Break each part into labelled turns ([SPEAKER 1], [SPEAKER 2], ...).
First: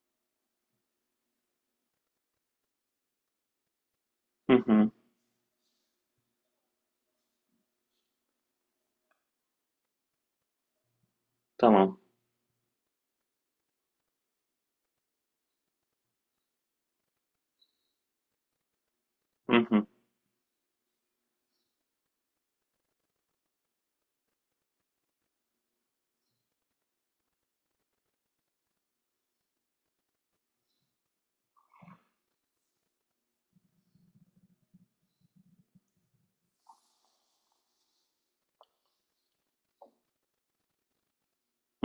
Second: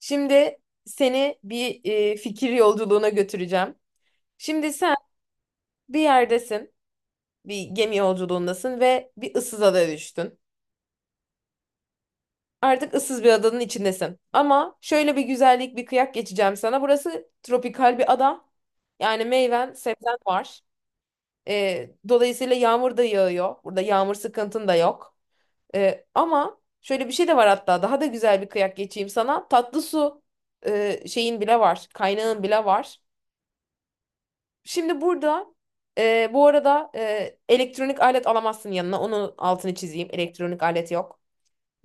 [SPEAKER 1] Şimdi seni bir fikir yolculuğuna götüreceğim.
[SPEAKER 2] Hı
[SPEAKER 1] Şimdi
[SPEAKER 2] hı,
[SPEAKER 1] sen bir yerdesin, bir gemi yolculuğundasın ve bir ıssız adaya düştün.
[SPEAKER 2] tamam.
[SPEAKER 1] Artık ıssız bir adanın içindesin. Ama şöyle bir güzellik, bir kıyak geçeceğim sana. Burası tropikal bir ada. Yani
[SPEAKER 2] Hı
[SPEAKER 1] meyven,
[SPEAKER 2] hı,
[SPEAKER 1] sebzen var. Dolayısıyla yağmur da yağıyor. Burada yağmur sıkıntın da yok. Ama şöyle bir şey de var hatta. Daha da güzel bir kıyak geçeyim sana. Tatlı su şeyin bile var. Kaynağın bile var. Şimdi burada bu arada elektronik alet alamazsın yanına. Onun altını çizeyim. Elektronik alet yok.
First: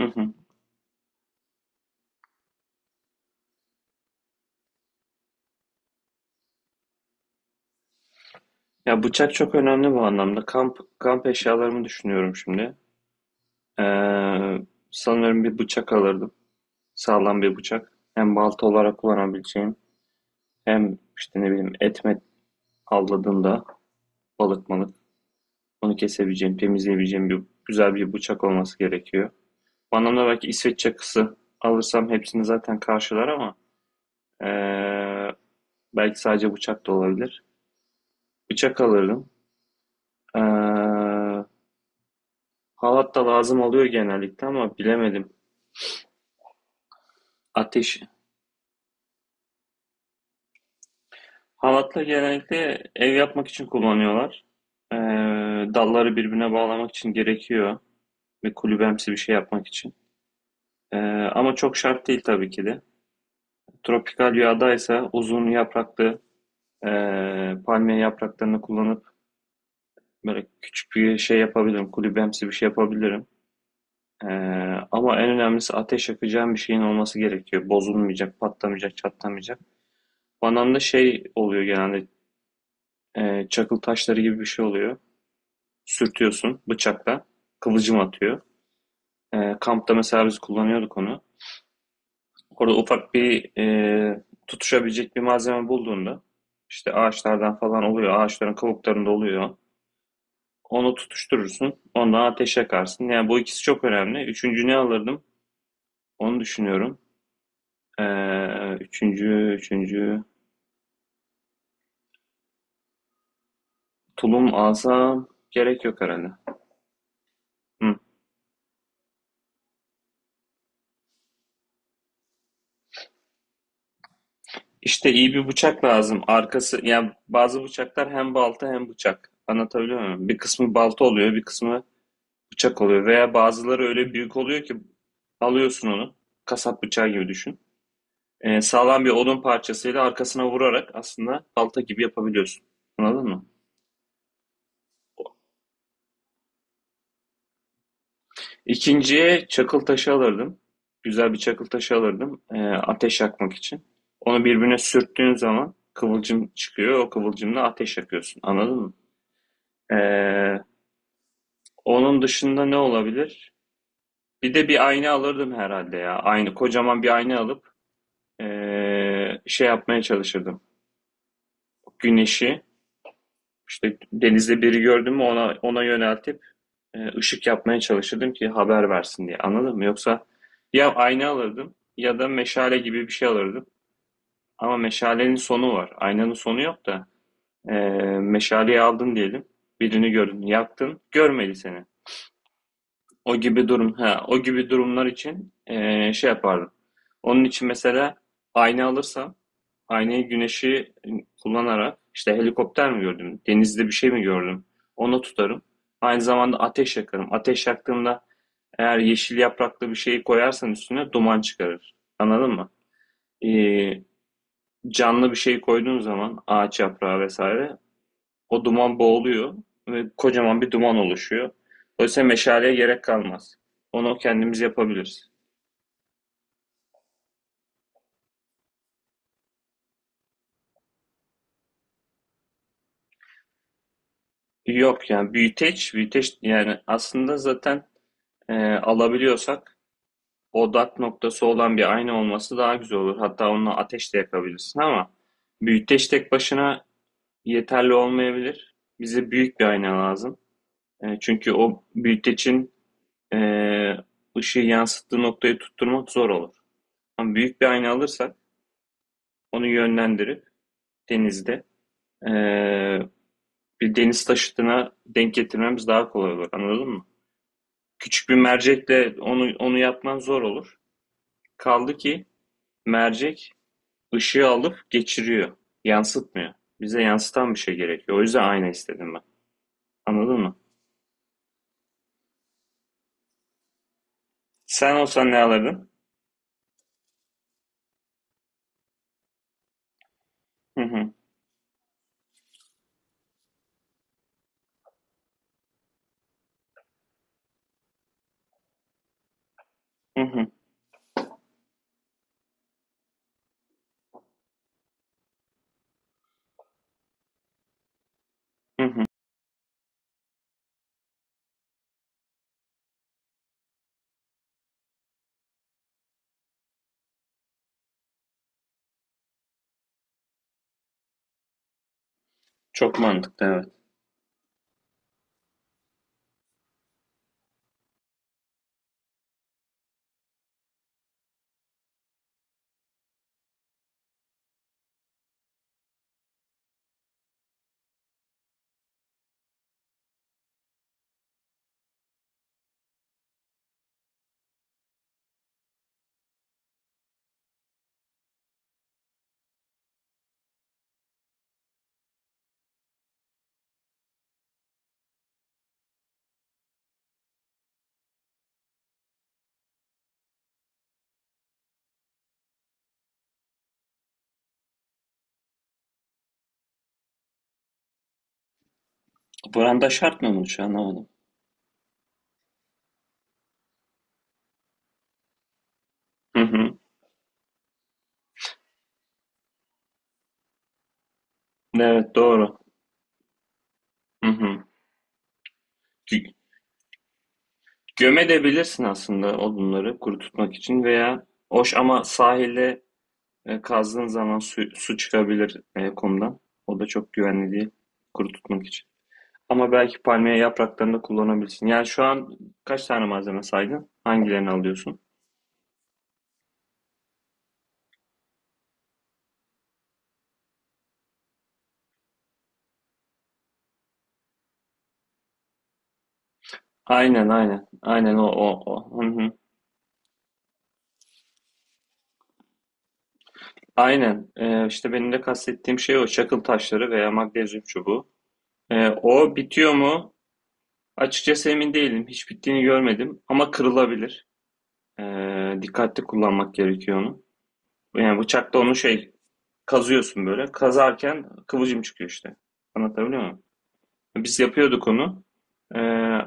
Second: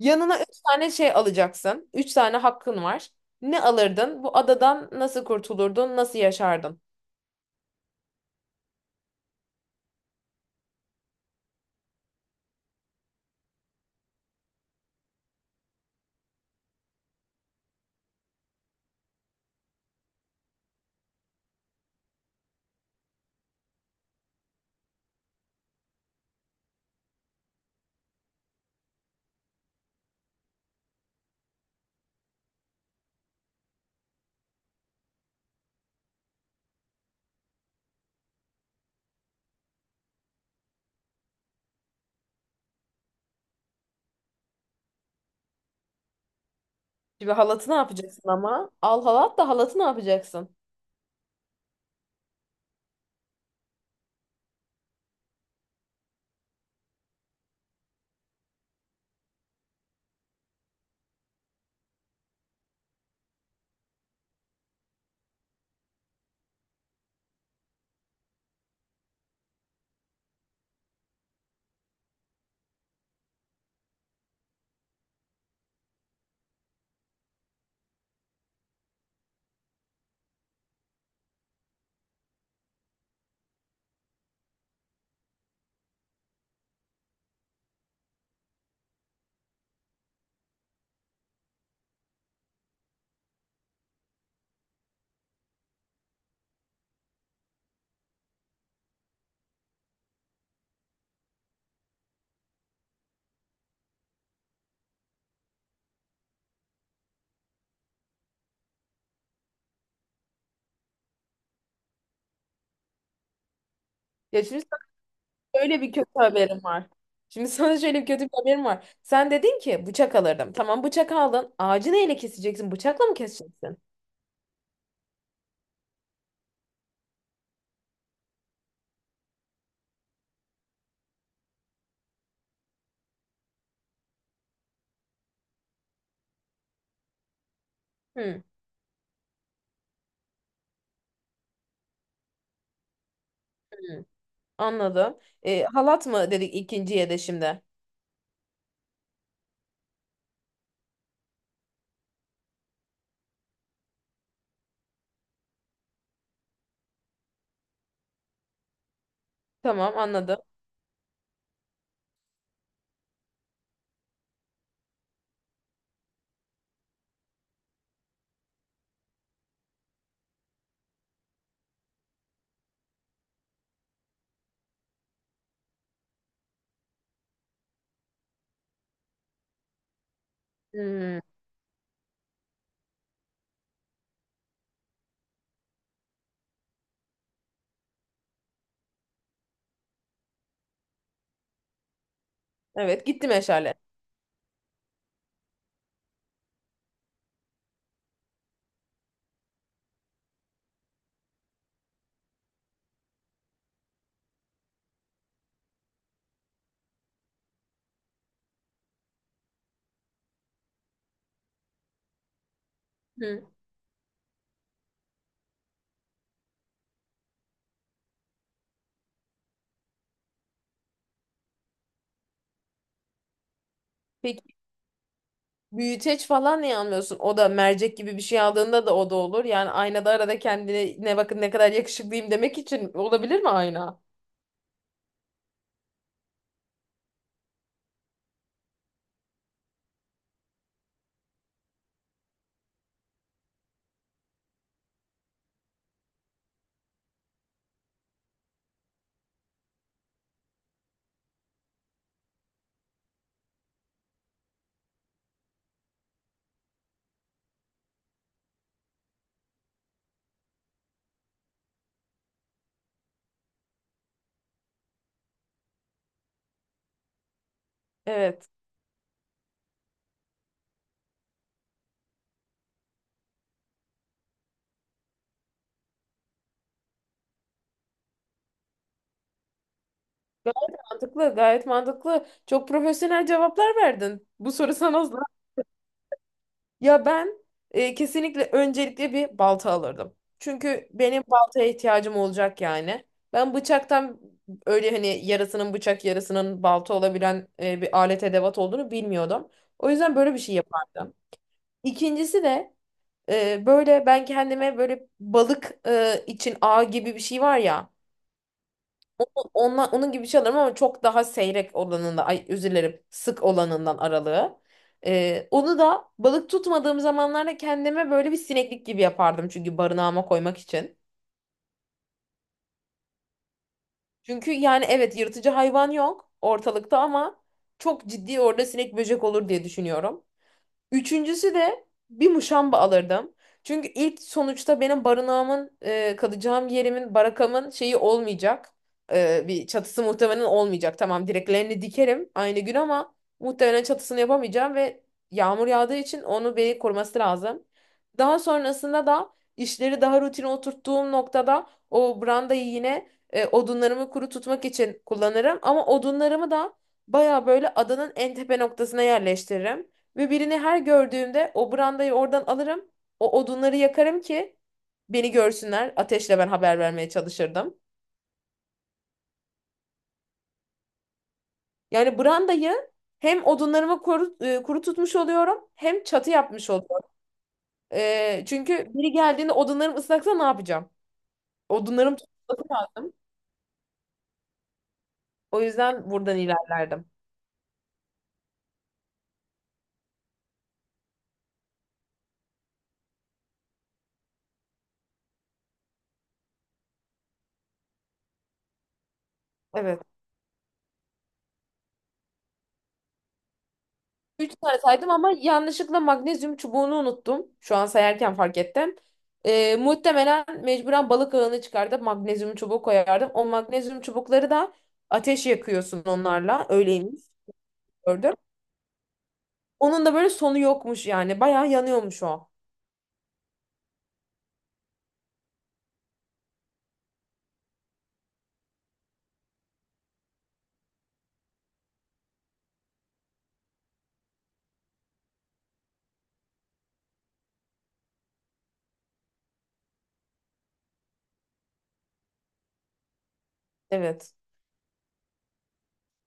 [SPEAKER 2] hı hı.
[SPEAKER 1] üç tane şey alacaksın. Üç tane hakkın var. Ne alırdın? Bu adadan nasıl kurtulurdun? Nasıl yaşardın?
[SPEAKER 2] Ya bıçak çok önemli bu anlamda. Kamp eşyalarımı düşünüyorum şimdi. Ee, Sanırım bir bıçak alırdım. Sağlam bir bıçak. Hem balta olarak kullanabileceğim, hem işte ne bileyim et met avladığımda balık malık onu kesebileceğim, temizleyebileceğim bir güzel bir bıçak olması gerekiyor. Bu anlamda belki İsveç çakısı alırsam hepsini zaten karşılar ama ee, belki sadece bıçak da olabilir. Bıçak alırdım. Ee, Halat da lazım oluyor genellikle ama bilemedim.
[SPEAKER 1] Şimdi halatı ne
[SPEAKER 2] Ateş.
[SPEAKER 1] yapacaksın ama? Al halat da halatı ne yapacaksın?
[SPEAKER 2] Halatla genellikle ev yapmak için kullanıyorlar. Ee, Dalları birbirine bağlamak için gerekiyor. Ve kulübemsi bir şey yapmak için. Ee, Ama çok şart değil tabii ki de. Tropikal yağdaysa uzun yapraklı palmiye yapraklarını kullanıp böyle küçük bir şey yapabilirim. Kulübemsi bir şey yapabilirim. Ee, Ama en önemlisi ateş yakacağım bir şeyin olması gerekiyor. Bozulmayacak, patlamayacak, çatlamayacak. Bananda şey oluyor genelde, çakıl taşları gibi bir şey oluyor. Sürtüyorsun bıçakla. Kıvılcım atıyor. Kampta mesela biz kullanıyorduk onu. Orada ufak bir tutuşabilecek bir malzeme bulduğunda işte ağaçlardan falan oluyor. Ağaçların kabuklarında oluyor. Onu tutuşturursun. Ondan ateş yakarsın. Yani bu ikisi çok önemli. Üçüncü ne alırdım? Onu düşünüyorum. E, üçüncü
[SPEAKER 1] Ya
[SPEAKER 2] tulum
[SPEAKER 1] şimdi sana
[SPEAKER 2] alsam
[SPEAKER 1] böyle
[SPEAKER 2] gerek
[SPEAKER 1] bir
[SPEAKER 2] yok
[SPEAKER 1] kötü
[SPEAKER 2] herhalde.
[SPEAKER 1] haberim var. Şimdi sana
[SPEAKER 2] Hı.
[SPEAKER 1] şöyle bir kötü bir haberim var. Sen dedin ki bıçak alırdım. Tamam bıçak aldın. Ağacı neyle keseceksin? Bıçakla mı keseceksin?
[SPEAKER 2] İşte iyi bir bıçak lazım. Arkası yani bazı bıçaklar hem balta hem bıçak. Anlatabiliyor muyum? Bir kısmı balta oluyor, bir kısmı bıçak oluyor. Veya bazıları öyle büyük oluyor ki alıyorsun onu. Kasap bıçağı gibi düşün.
[SPEAKER 1] Hmm.
[SPEAKER 2] Sağlam bir odun parçasıyla arkasına vurarak aslında balta gibi yapabiliyorsun. Anladın mı?
[SPEAKER 1] Anladım. Halat mı dedik ikinciye de şimdi?
[SPEAKER 2] İkinciye çakıl taşı alırdım. Güzel bir çakıl taşı alırdım. Ateş yakmak için. Onu birbirine sürttüğün zaman kıvılcım çıkıyor. O kıvılcımla ateş yakıyorsun. Anladın mı?
[SPEAKER 1] Tamam anladım.
[SPEAKER 2] Ee, Onun dışında ne olabilir? Bir de bir ayna alırdım herhalde ya. Aynı kocaman bir ayna alıp şey yapmaya çalışırdım. Güneşi işte denizde biri gördüm mü ona yöneltip ışık yapmaya çalışırdım ki haber versin diye. Anladın mı? Yoksa ya
[SPEAKER 1] Hmm.
[SPEAKER 2] ayna alırdım ya da meşale gibi bir şey alırdım. Ama meşalenin sonu var. Aynanın sonu yok da eee meşaleyi aldın diyelim. Birini gördün, yaktın, görmedi seni.
[SPEAKER 1] Evet gitti meşale.
[SPEAKER 2] O gibi durumlar için şey yapardım. Onun için mesela ayna alırsam, aynayı güneşi kullanarak işte helikopter mi gördüm, denizde bir şey mi gördüm, onu tutarım. Aynı zamanda ateş yakarım. Ateş yaktığımda eğer yeşil yapraklı bir şeyi koyarsan üstüne duman çıkarır. Anladın mı?
[SPEAKER 1] Hı.
[SPEAKER 2] Eee, Canlı bir şey koyduğun zaman ağaç yaprağı vesaire o duman boğuluyor ve kocaman bir duman oluşuyor. Dolayısıyla meşaleye gerek kalmaz. Onu
[SPEAKER 1] Peki
[SPEAKER 2] kendimiz yapabiliriz.
[SPEAKER 1] büyüteç falan niye almıyorsun? O da mercek gibi bir şey aldığında da o da olur. Yani aynada arada kendine ne bakın ne kadar yakışıklıyım demek için olabilir mi ayna?
[SPEAKER 2] Yok yani büyüteç yani aslında zaten alabiliyorsak odak noktası olan bir ayna olması daha güzel olur. Hatta onunla ateş de yakabilirsin ama büyüteç tek başına yeterli olmayabilir. Bize büyük bir ayna lazım. Çünkü o büyütecin e, ışığı yansıttığı noktayı tutturmak zor olur. Ama büyük bir ayna alırsak onu yönlendirip denizde eee, bir deniz taşıtına denk getirmemiz daha kolay olur. Anladın mı? Küçük bir
[SPEAKER 1] Evet.
[SPEAKER 2] mercekle onu yapman zor olur. Kaldı ki mercek ışığı alıp geçiriyor. Yansıtmıyor. Bize yansıtan bir şey gerekiyor. O yüzden ayna istedim ben. Anladın mı?
[SPEAKER 1] Gayet mantıklı, gayet mantıklı. Çok profesyonel cevaplar verdin. Bu soru
[SPEAKER 2] Sen
[SPEAKER 1] sana zor.
[SPEAKER 2] olsan ne alırdın?
[SPEAKER 1] Ya ben kesinlikle öncelikle bir balta alırdım.
[SPEAKER 2] Hı
[SPEAKER 1] Çünkü
[SPEAKER 2] hı.
[SPEAKER 1] benim baltaya ihtiyacım olacak yani. Ben bıçaktan öyle hani yarısının bıçak yarısının balta olabilen bir alet edevat olduğunu bilmiyordum. O yüzden
[SPEAKER 2] Hı
[SPEAKER 1] böyle bir
[SPEAKER 2] hı.
[SPEAKER 1] şey yapardım. İkincisi de böyle ben kendime böyle balık için ağ gibi bir şey var ya.
[SPEAKER 2] Hı hı.
[SPEAKER 1] Onla, onun gibi bir şey alırım ama çok daha seyrek olanında, ay özür dilerim, sık olanından aralığı. Onu da balık tutmadığım zamanlarda kendime böyle bir sineklik gibi yapardım çünkü barınağıma koymak için.
[SPEAKER 2] Çok mantıklı, evet.
[SPEAKER 1] Çünkü yani evet yırtıcı hayvan yok ortalıkta ama çok ciddi orada sinek böcek olur diye düşünüyorum. Üçüncüsü de bir muşamba alırdım. Çünkü ilk sonuçta benim barınağımın, kalacağım yerimin, barakamın şeyi olmayacak. Bir çatısı muhtemelen olmayacak. Tamam direklerini dikerim aynı gün ama muhtemelen çatısını yapamayacağım ve yağmur yağdığı için onu beni koruması lazım. Daha sonrasında da işleri daha rutine oturttuğum noktada o brandayı yine odunlarımı kuru tutmak için kullanırım. Ama odunlarımı da baya böyle adanın en tepe noktasına yerleştiririm. Ve birini her gördüğümde o brandayı oradan alırım. O odunları yakarım ki beni görsünler. Ateşle ben haber vermeye çalışırdım.
[SPEAKER 2] Branda şart mı, bunu şu an anlamadım.
[SPEAKER 1] Yani brandayı hem odunlarımı kuru, tutmuş oluyorum hem çatı
[SPEAKER 2] Hı
[SPEAKER 1] yapmış
[SPEAKER 2] hı.
[SPEAKER 1] oluyorum. Çünkü biri geldiğinde odunlarım ıslaksa ne yapacağım?
[SPEAKER 2] Evet,
[SPEAKER 1] Odunlarım
[SPEAKER 2] doğru.
[SPEAKER 1] tutması lazım.
[SPEAKER 2] Hı hı.
[SPEAKER 1] O yüzden buradan ilerlerdim.
[SPEAKER 2] Gömebilirsin aslında odunları kuru tutmak için veya hoş ama sahilde kazdığın zaman su çıkabilir, kumdan. O da çok güvenli değil kuru tutmak için. Ama belki
[SPEAKER 1] Evet.
[SPEAKER 2] palmiye yapraklarını da kullanabilirsin. Yani şu an kaç tane malzeme saydın? Hangilerini
[SPEAKER 1] Üç tane
[SPEAKER 2] alıyorsun?
[SPEAKER 1] saydım ama yanlışlıkla magnezyum çubuğunu unuttum. Şu an sayarken fark ettim. Muhtemelen mecburen balık ağını çıkardım. Magnezyum çubuğu koyardım. O magnezyum çubukları da ateş yakıyorsun onlarla. Öyleymiş
[SPEAKER 2] Aynen, aynen. Aynen, o
[SPEAKER 1] gördüm.
[SPEAKER 2] o o. Hı hı.
[SPEAKER 1] Onun da böyle sonu yokmuş yani. Bayağı yanıyormuş o.
[SPEAKER 2] Aynen. İşte benim de kastettiğim şey o. Çakıl taşları veya magnezyum çubuğu. O bitiyor mu? Açıkçası emin değilim. Hiç bittiğini görmedim. Ama kırılabilir. Dikkatli kullanmak gerekiyor onu. Yani bıçakla onu şey kazıyorsun böyle. Kazarken kıvılcım çıkıyor işte. Anlatabiliyor muyum?
[SPEAKER 1] Evet.
[SPEAKER 2] Biz yapıyorduk onu. Ee,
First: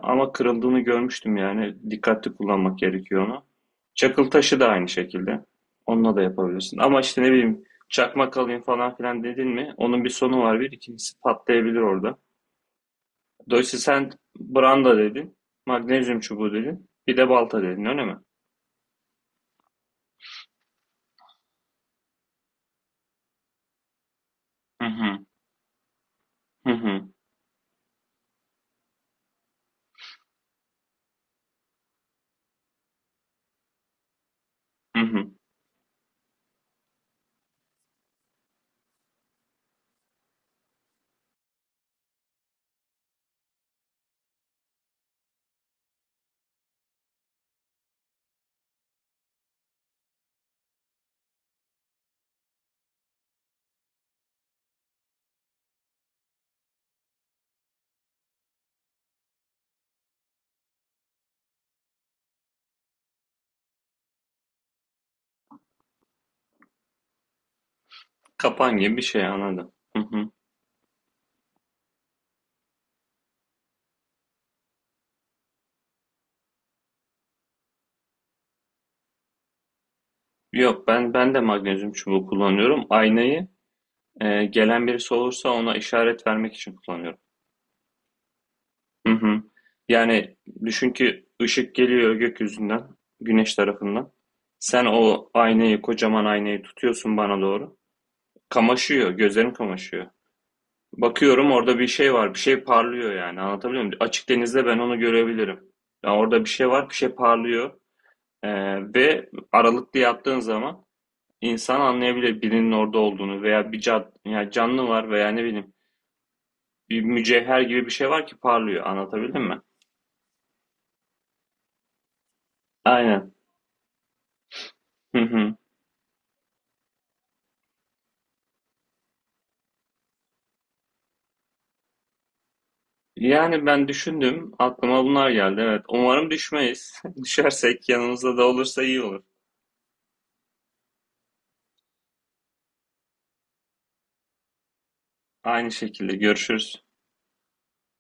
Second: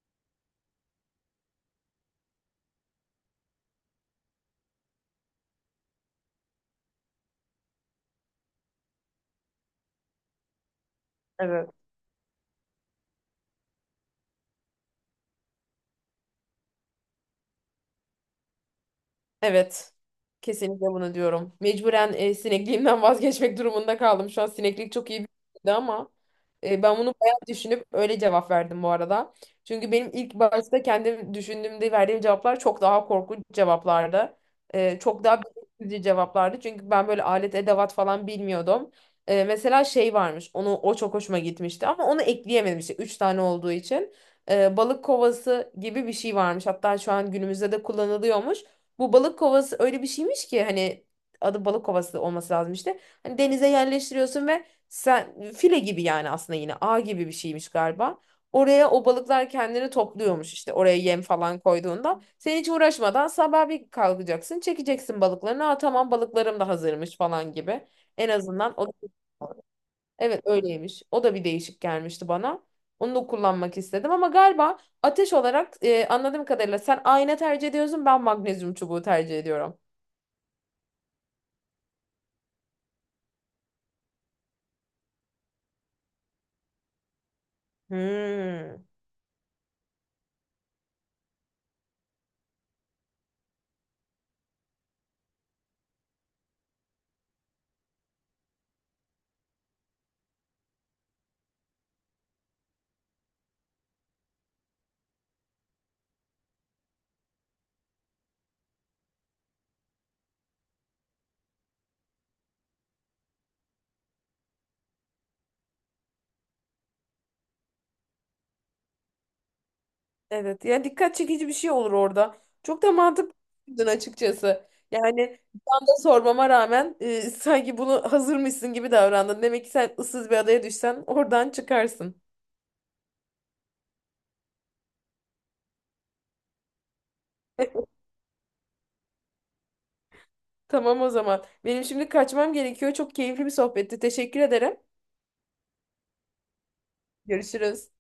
[SPEAKER 2] Ama kırıldığını görmüştüm yani. Dikkatli kullanmak gerekiyor onu. Çakıl taşı da aynı şekilde. Onunla da yapabilirsin. Ama işte ne bileyim çakmak alayım falan filan dedin mi? Onun bir sonu var bir. İkincisi
[SPEAKER 1] Evet.
[SPEAKER 2] patlayabilir orada. Dolayısıyla sen branda dedin. Magnezyum çubuğu dedin. Bir de balta dedin, öyle mi?
[SPEAKER 1] Evet. Kesinlikle bunu diyorum. Mecburen sinekliğimden vazgeçmek durumunda kaldım. Şu an
[SPEAKER 2] Hı
[SPEAKER 1] sineklik çok iyi
[SPEAKER 2] hı.
[SPEAKER 1] bir şeydi ama
[SPEAKER 2] Hı
[SPEAKER 1] ben
[SPEAKER 2] hı.
[SPEAKER 1] bunu bayağı düşünüp öyle cevap verdim bu arada. Çünkü benim ilk başta kendim düşündüğümde verdiğim cevaplar çok daha korkunç cevaplardı.
[SPEAKER 2] Hı
[SPEAKER 1] Çok
[SPEAKER 2] hı.
[SPEAKER 1] daha bilinçsizce cevaplardı. Çünkü ben böyle alet edevat falan bilmiyordum. Mesela şey varmış. Onu o çok hoşuma gitmişti ama onu ekleyemedim işte 3 tane olduğu için. Balık kovası gibi bir şey varmış. Hatta şu an günümüzde de kullanılıyormuş. Bu balık kovası öyle bir şeymiş ki hani adı balık kovası olması lazım işte. Hani denize yerleştiriyorsun ve sen file gibi yani aslında yine ağ gibi bir şeymiş galiba. Oraya o balıklar kendini topluyormuş işte oraya yem falan koyduğunda. Sen hiç uğraşmadan sabah bir kalkacaksın çekeceksin balıklarını. Aa tamam balıklarım da hazırmış falan gibi. En azından
[SPEAKER 2] Kapan
[SPEAKER 1] o.
[SPEAKER 2] gibi bir şey anladım. Hı hı.
[SPEAKER 1] Evet öyleymiş. O da bir değişik gelmişti bana. Onu da kullanmak istedim ama galiba ateş olarak anladığım kadarıyla sen ayna tercih ediyorsun ben magnezyum çubuğu tercih ediyorum.
[SPEAKER 2] Yok, ben de magnezyum çubuğu kullanıyorum. Aynayı gelen birisi olursa ona işaret vermek için kullanıyorum.
[SPEAKER 1] Hmm.
[SPEAKER 2] Hı hı. Yani düşün ki ışık geliyor gökyüzünden, güneş tarafından. Sen o aynayı, kocaman aynayı tutuyorsun bana doğru. Kamaşıyor, gözlerim kamaşıyor. Bakıyorum orada bir şey var, bir şey parlıyor yani. Anlatabiliyor muyum? Açık denizde ben onu görebilirim. Ya orada bir şey var, bir şey parlıyor. E, Ve aralıklı yaptığın zaman İnsan anlayabilir birinin orada olduğunu veya yani canlı var veya ne bileyim bir mücevher gibi bir şey var ki parlıyor. Anlatabildim mi?
[SPEAKER 1] Evet yani dikkat çekici bir şey olur orada. Çok da
[SPEAKER 2] Aynen.
[SPEAKER 1] mantıklıydın açıkçası. Yani
[SPEAKER 2] Hı hı.
[SPEAKER 1] ben de sormama rağmen sanki bunu hazırmışsın gibi davrandın. Demek ki sen ıssız bir adaya düşsen oradan çıkarsın.
[SPEAKER 2] Yani ben düşündüm, aklıma bunlar geldi. Evet, umarım düşmeyiz. Düşersek yanımızda da olursa iyi olur.
[SPEAKER 1] Tamam o zaman. Benim şimdi kaçmam gerekiyor. Çok keyifli bir sohbetti. Teşekkür ederim.
[SPEAKER 2] Aynı şekilde, görüşürüz.
[SPEAKER 1] Görüşürüz.